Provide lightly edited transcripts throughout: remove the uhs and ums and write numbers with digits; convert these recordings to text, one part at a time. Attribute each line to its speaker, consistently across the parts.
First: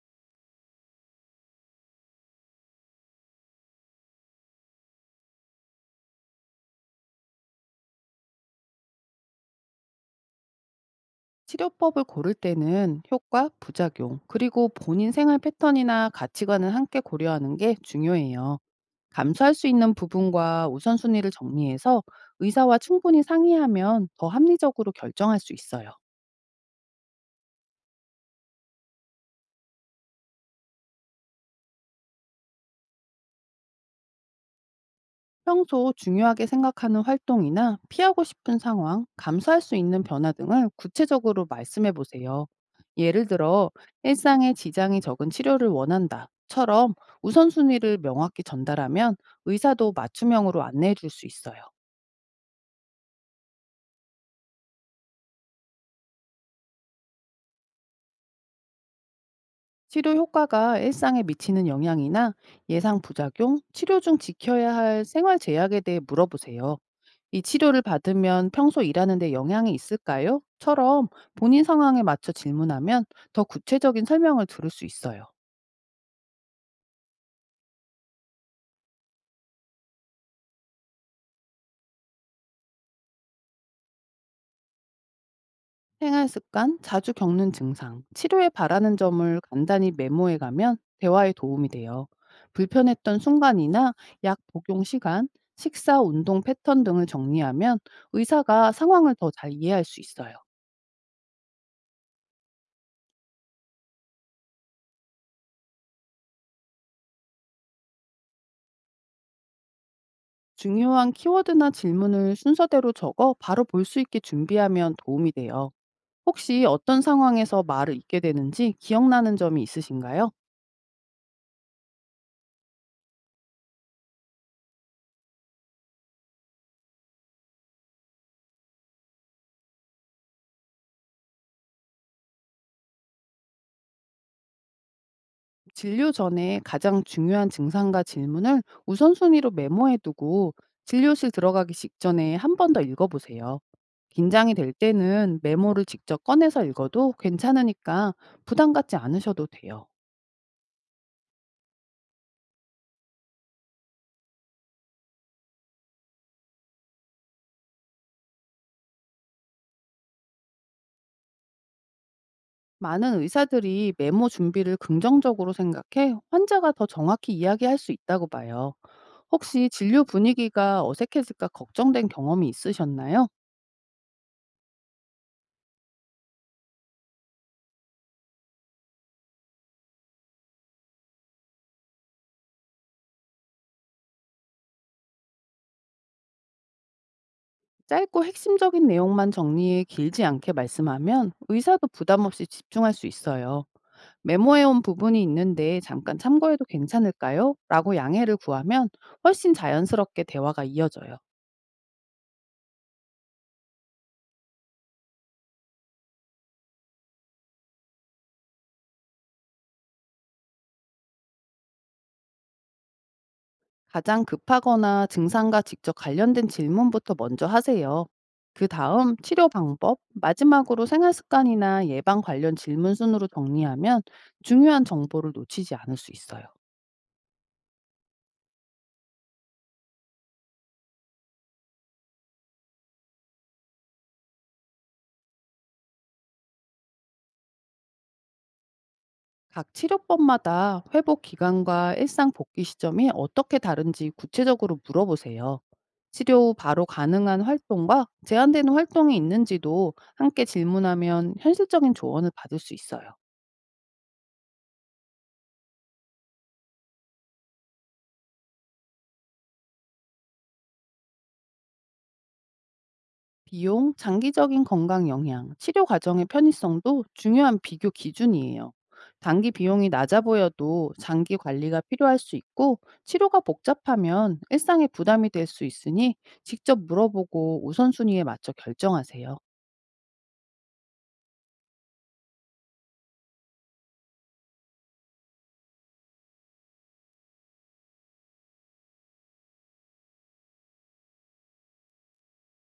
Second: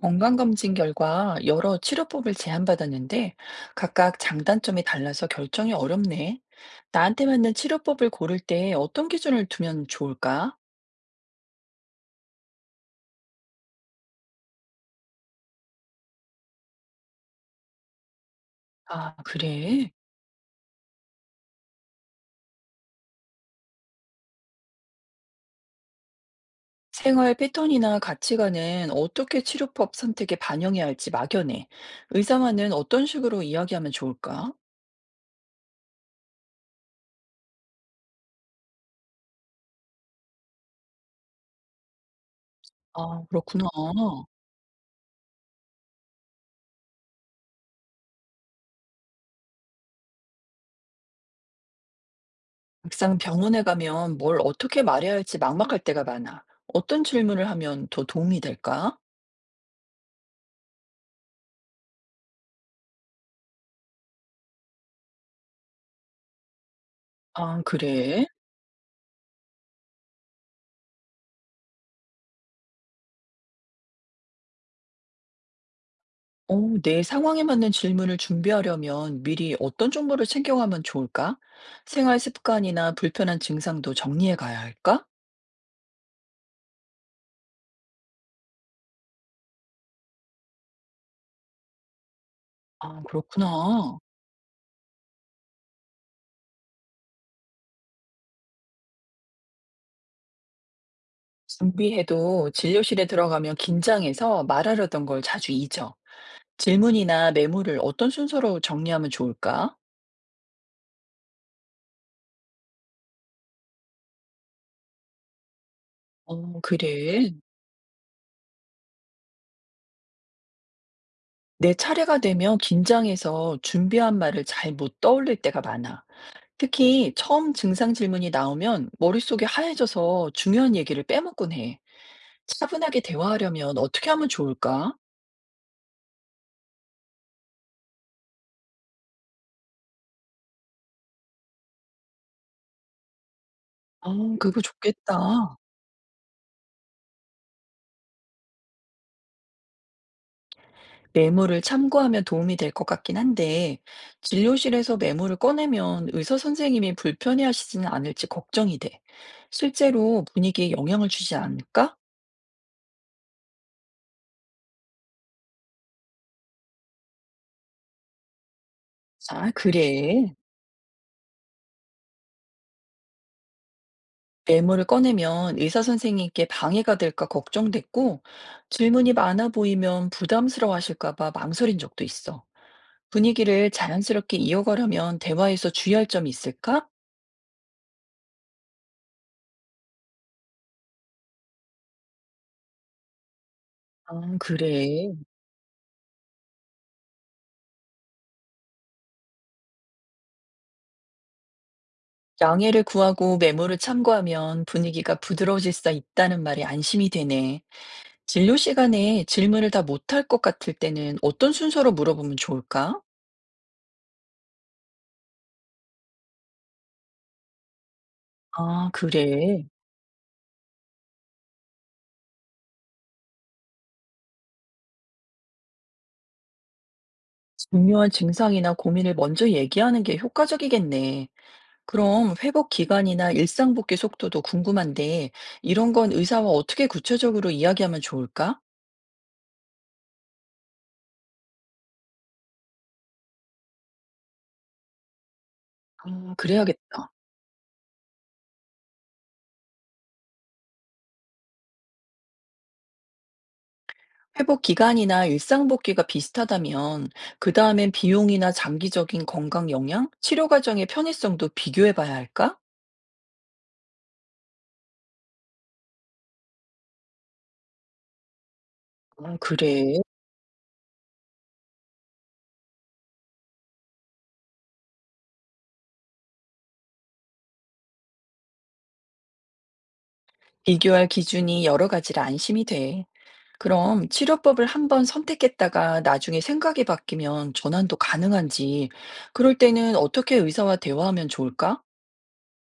Speaker 1: 건강검진 결과 여러 치료법을 제안받았는데 각각 장단점이 달라서 결정이 어렵네. 나한테 맞는 치료법을 고를 때 어떤 기준을 두면 좋을까?
Speaker 2: 치료법을 고를 때는 효과, 부작용, 그리고 본인 생활 패턴이나 가치관을 함께 고려하는 게 중요해요.
Speaker 1: 아,
Speaker 2: 감수할 수
Speaker 1: 그래.
Speaker 2: 있는 부분과 우선순위를 정리해서 의사와 충분히 상의하면 더 합리적으로 결정할 수 있어요.
Speaker 1: 생활 패턴이나 가치관은 어떻게 치료법 선택에 반영해야 할지 막연해. 의사와는 어떤 식으로 이야기하면 좋을까?
Speaker 2: 평소 중요하게 생각하는 활동이나 피하고 싶은 상황, 감수할 수 있는 변화 등을 구체적으로 말씀해 보세요.
Speaker 1: 아,
Speaker 2: 예를
Speaker 1: 그렇구나.
Speaker 2: 들어, 일상에 지장이 적은 치료를 원한다.처럼 우선순위를 명확히 전달하면 의사도 맞춤형으로 안내해 줄 수 있어요.
Speaker 1: 막상 병원에 가면 뭘 어떻게 말해야 할지 막막할 때가 많아. 어떤 질문을 하면 더 도움이 될까?
Speaker 2: 치료 효과가 일상에 미치는 영향이나 예상 부작용, 치료 중 지켜야 할 생활 제약에 대해 물어보세요. 이
Speaker 1: 아,
Speaker 2: 치료를
Speaker 1: 그래.
Speaker 2: 받으면 평소 일하는 데 영향이 있을까요? 처럼 본인 상황에 맞춰 질문하면 더 구체적인 설명을 들을 수 있어요.
Speaker 1: 어, 내 상황에 맞는 질문을 준비하려면 미리 어떤 정보를 챙겨가면 좋을까? 생활 습관이나 불편한 증상도 정리해 가야 할까?
Speaker 2: 생활 습관, 자주 겪는 증상, 치료에 바라는 점을 간단히 메모해 가면 대화에 도움이 돼요.
Speaker 1: 아,
Speaker 2: 불편했던 순간이나
Speaker 1: 그렇구나.
Speaker 2: 약 복용 시간, 식사, 운동 패턴 등을 정리하면 의사가 상황을 더 잘 이해할 수 있어요.
Speaker 1: 준비해도 진료실에 들어가면 긴장해서 말하려던 걸 자주 잊어. 질문이나 메모를 어떤 순서로 정리하면 좋을까?
Speaker 2: 중요한 키워드나 질문을 순서대로 적어 바로 볼 수 있게 준비하면 도움이 돼요.
Speaker 1: 어,
Speaker 2: 혹시 어떤
Speaker 1: 그래.
Speaker 2: 상황에서 말을 잇게 되는지 기억나는 점이 있으신가요?
Speaker 1: 내 차례가 되면 긴장해서 준비한 말을 잘 못 떠올릴 때가 많아. 특히 처음 증상 질문이 나오면 머릿속이 하얘져서 중요한 얘기를 빼먹곤 해. 차분하게 대화하려면 어떻게 하면 좋을까?
Speaker 2: 진료 전에 가장 중요한 증상과 질문을 우선순위로 메모해 두고 진료실 들어가기 직전에 한 번 더 읽어보세요.
Speaker 1: 아,
Speaker 2: 긴장이
Speaker 1: 그거
Speaker 2: 될 때는
Speaker 1: 좋겠다.
Speaker 2: 메모를 직접 꺼내서 읽어도 괜찮으니까 부담 갖지 않으셔도 돼요.
Speaker 1: 메모를 참고하면 도움이 될 것 같긴 한데, 진료실에서 메모를 꺼내면 의사 선생님이 불편해하시지는 않을지 걱정이 돼. 실제로 분위기에 영향을 주지 않을까?
Speaker 2: 많은 의사들이 메모 준비를 긍정적으로 생각해 환자가 더 정확히 이야기할 수 있다고 봐요.
Speaker 1: 아,
Speaker 2: 혹시 진료
Speaker 1: 그래.
Speaker 2: 분위기가 어색해질까 걱정된 경험이 있으셨나요?
Speaker 1: 메모를 꺼내면 의사 선생님께 방해가 될까 걱정됐고, 질문이 많아 보이면 부담스러워하실까 봐 망설인 적도 있어. 분위기를 자연스럽게 이어가려면 대화에서 주의할 점이 있을까?
Speaker 2: 짧고 핵심적인 내용만 정리해 길지 않게 말씀하면 의사도 부담 없이 집중할 수 있어요.
Speaker 1: 아,
Speaker 2: 메모해온
Speaker 1: 그래.
Speaker 2: 부분이 있는데 잠깐 참고해도 괜찮을까요? 라고 양해를 구하면 훨씬 자연스럽게 대화가 이어져요.
Speaker 1: 양해를 구하고 메모를 참고하면 분위기가 부드러워질 수 있다는 말이 안심이 되네. 진료 시간에 질문을 다 못할 것 같을 때는 어떤 순서로 물어보면 좋을까?
Speaker 2: 가장 급하거나 증상과 직접 관련된 질문부터 먼저 하세요. 그
Speaker 1: 아,
Speaker 2: 다음 치료
Speaker 1: 그래.
Speaker 2: 방법, 마지막으로 생활 습관이나 예방 관련 질문 순으로 정리하면 중요한 정보를 놓치지 않을 수 있어요.
Speaker 1: 중요한 증상이나 고민을 먼저 얘기하는 게 효과적이겠네. 그럼 회복 기간이나 일상 복귀 속도도 궁금한데, 이런 건 의사와 어떻게 구체적으로 이야기하면 좋을까?
Speaker 2: 각 치료법마다 회복 기간과 일상 복귀 시점이 어떻게 다른지 구체적으로 물어보세요.
Speaker 1: 아,
Speaker 2: 치료 후 바로
Speaker 1: 그래야겠다.
Speaker 2: 가능한 활동과 제한되는 활동이 있는지도 함께 질문하면 현실적인 조언을 받을 수 있어요.
Speaker 1: 회복 기간이나 일상 복귀가 비슷하다면 그 다음엔 비용이나 장기적인 건강 영향, 치료 과정의 편의성도 비교해 봐야 할까?
Speaker 2: 비용, 장기적인 건강 영향, 치료 과정의 편의성도 중요한 비교 기준이에요.
Speaker 1: 아,
Speaker 2: 단기 비용이
Speaker 1: 그래.
Speaker 2: 낮아 보여도 장기 관리가 필요할 수 있고 치료가 복잡하면 일상에 부담이 될 수 있으니 직접 물어보고 우선순위에 맞춰 결정하세요.
Speaker 1: 비교할 기준이 여러 가지라 안심이 돼. 그럼 치료법을 한번 선택했다가 나중에 생각이 바뀌면 전환도 가능한지, 그럴 때는 어떻게 의사와 대화하면 좋을까?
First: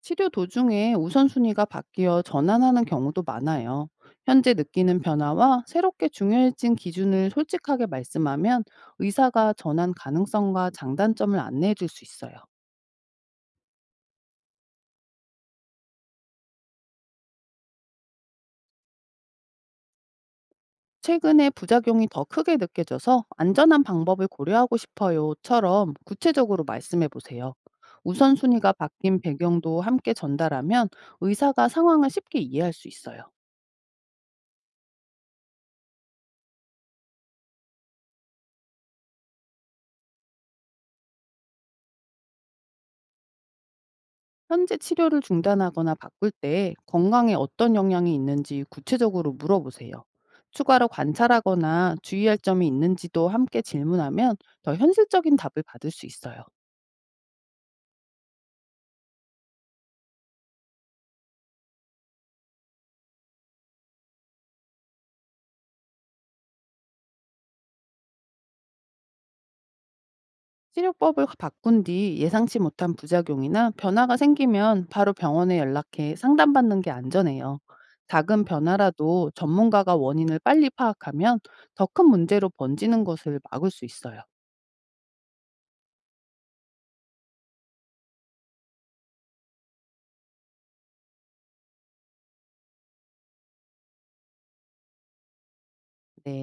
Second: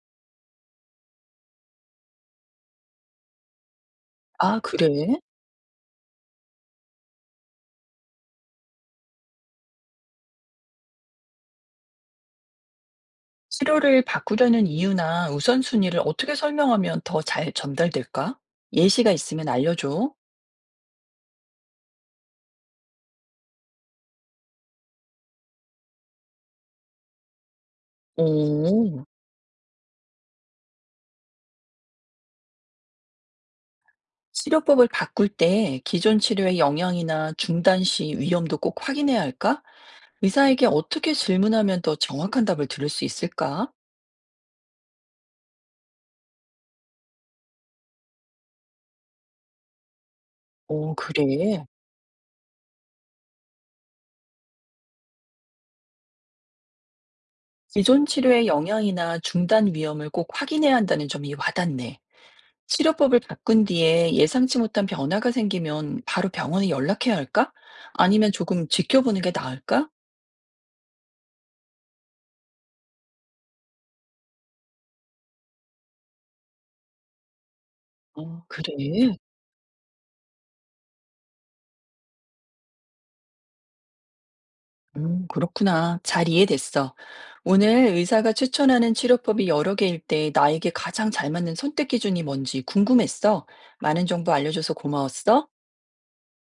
Speaker 2: 치료 도중에 우선순위가 바뀌어 전환하는 경우도 많아요. 현재
Speaker 1: 아,
Speaker 2: 느끼는
Speaker 1: 그래.
Speaker 2: 변화와 새롭게 중요해진 기준을 솔직하게 말씀하면 의사가 전환 가능성과 장단점을 안내해 줄 수 있어요.
Speaker 1: 치료를 바꾸려는 이유나 우선순위를 어떻게 설명하면 더 잘 전달될까? 예시가 있으면 알려줘.
Speaker 2: 최근에 부작용이 더 크게 느껴져서 안전한 방법을 고려하고 싶어요처럼 구체적으로 말씀해 보세요. 우선순위가
Speaker 1: 오.
Speaker 2: 바뀐 배경도 함께 전달하면 의사가 상황을 쉽게 이해할 수 있어요.
Speaker 1: 치료법을 바꿀 때 기존 치료의 영향이나 중단 시 위험도 꼭 확인해야 할까? 의사에게 어떻게 질문하면 더 정확한 답을 들을 수 있을까?
Speaker 2: 현재 치료를 중단하거나 바꿀 때 건강에 어떤 영향이 있는지 구체적으로 물어보세요. 추가로
Speaker 1: 오, 그래.
Speaker 2: 관찰하거나 주의할 점이 있는지도 함께 질문하면 더 현실적인 답을 받을 수 있어요.
Speaker 1: 기존 치료의 영향이나 중단 위험을 꼭 확인해야 한다는 점이 와닿네. 치료법을 바꾼 뒤에 예상치 못한 변화가 생기면 바로 병원에 연락해야 할까? 아니면 조금 지켜보는 게 나을까?
Speaker 2: 치료법을 바꾼 뒤 예상치 못한 부작용이나 변화가 생기면 바로 병원에 연락해 상담받는 게 안전해요.
Speaker 1: 어,
Speaker 2: 작은
Speaker 1: 그래.
Speaker 2: 변화라도 전문가가 원인을 빨리 파악하면 더 큰 문제로 번지는 것을 막을 수 있어요.
Speaker 1: 그렇구나. 잘 이해됐어. 오늘 의사가 추천하는 치료법이 여러 개일 때 나에게 가장 잘 맞는 선택 기준이 뭔지 궁금했어. 많은 정보 알려줘서 고마웠어.
Speaker 2: 네.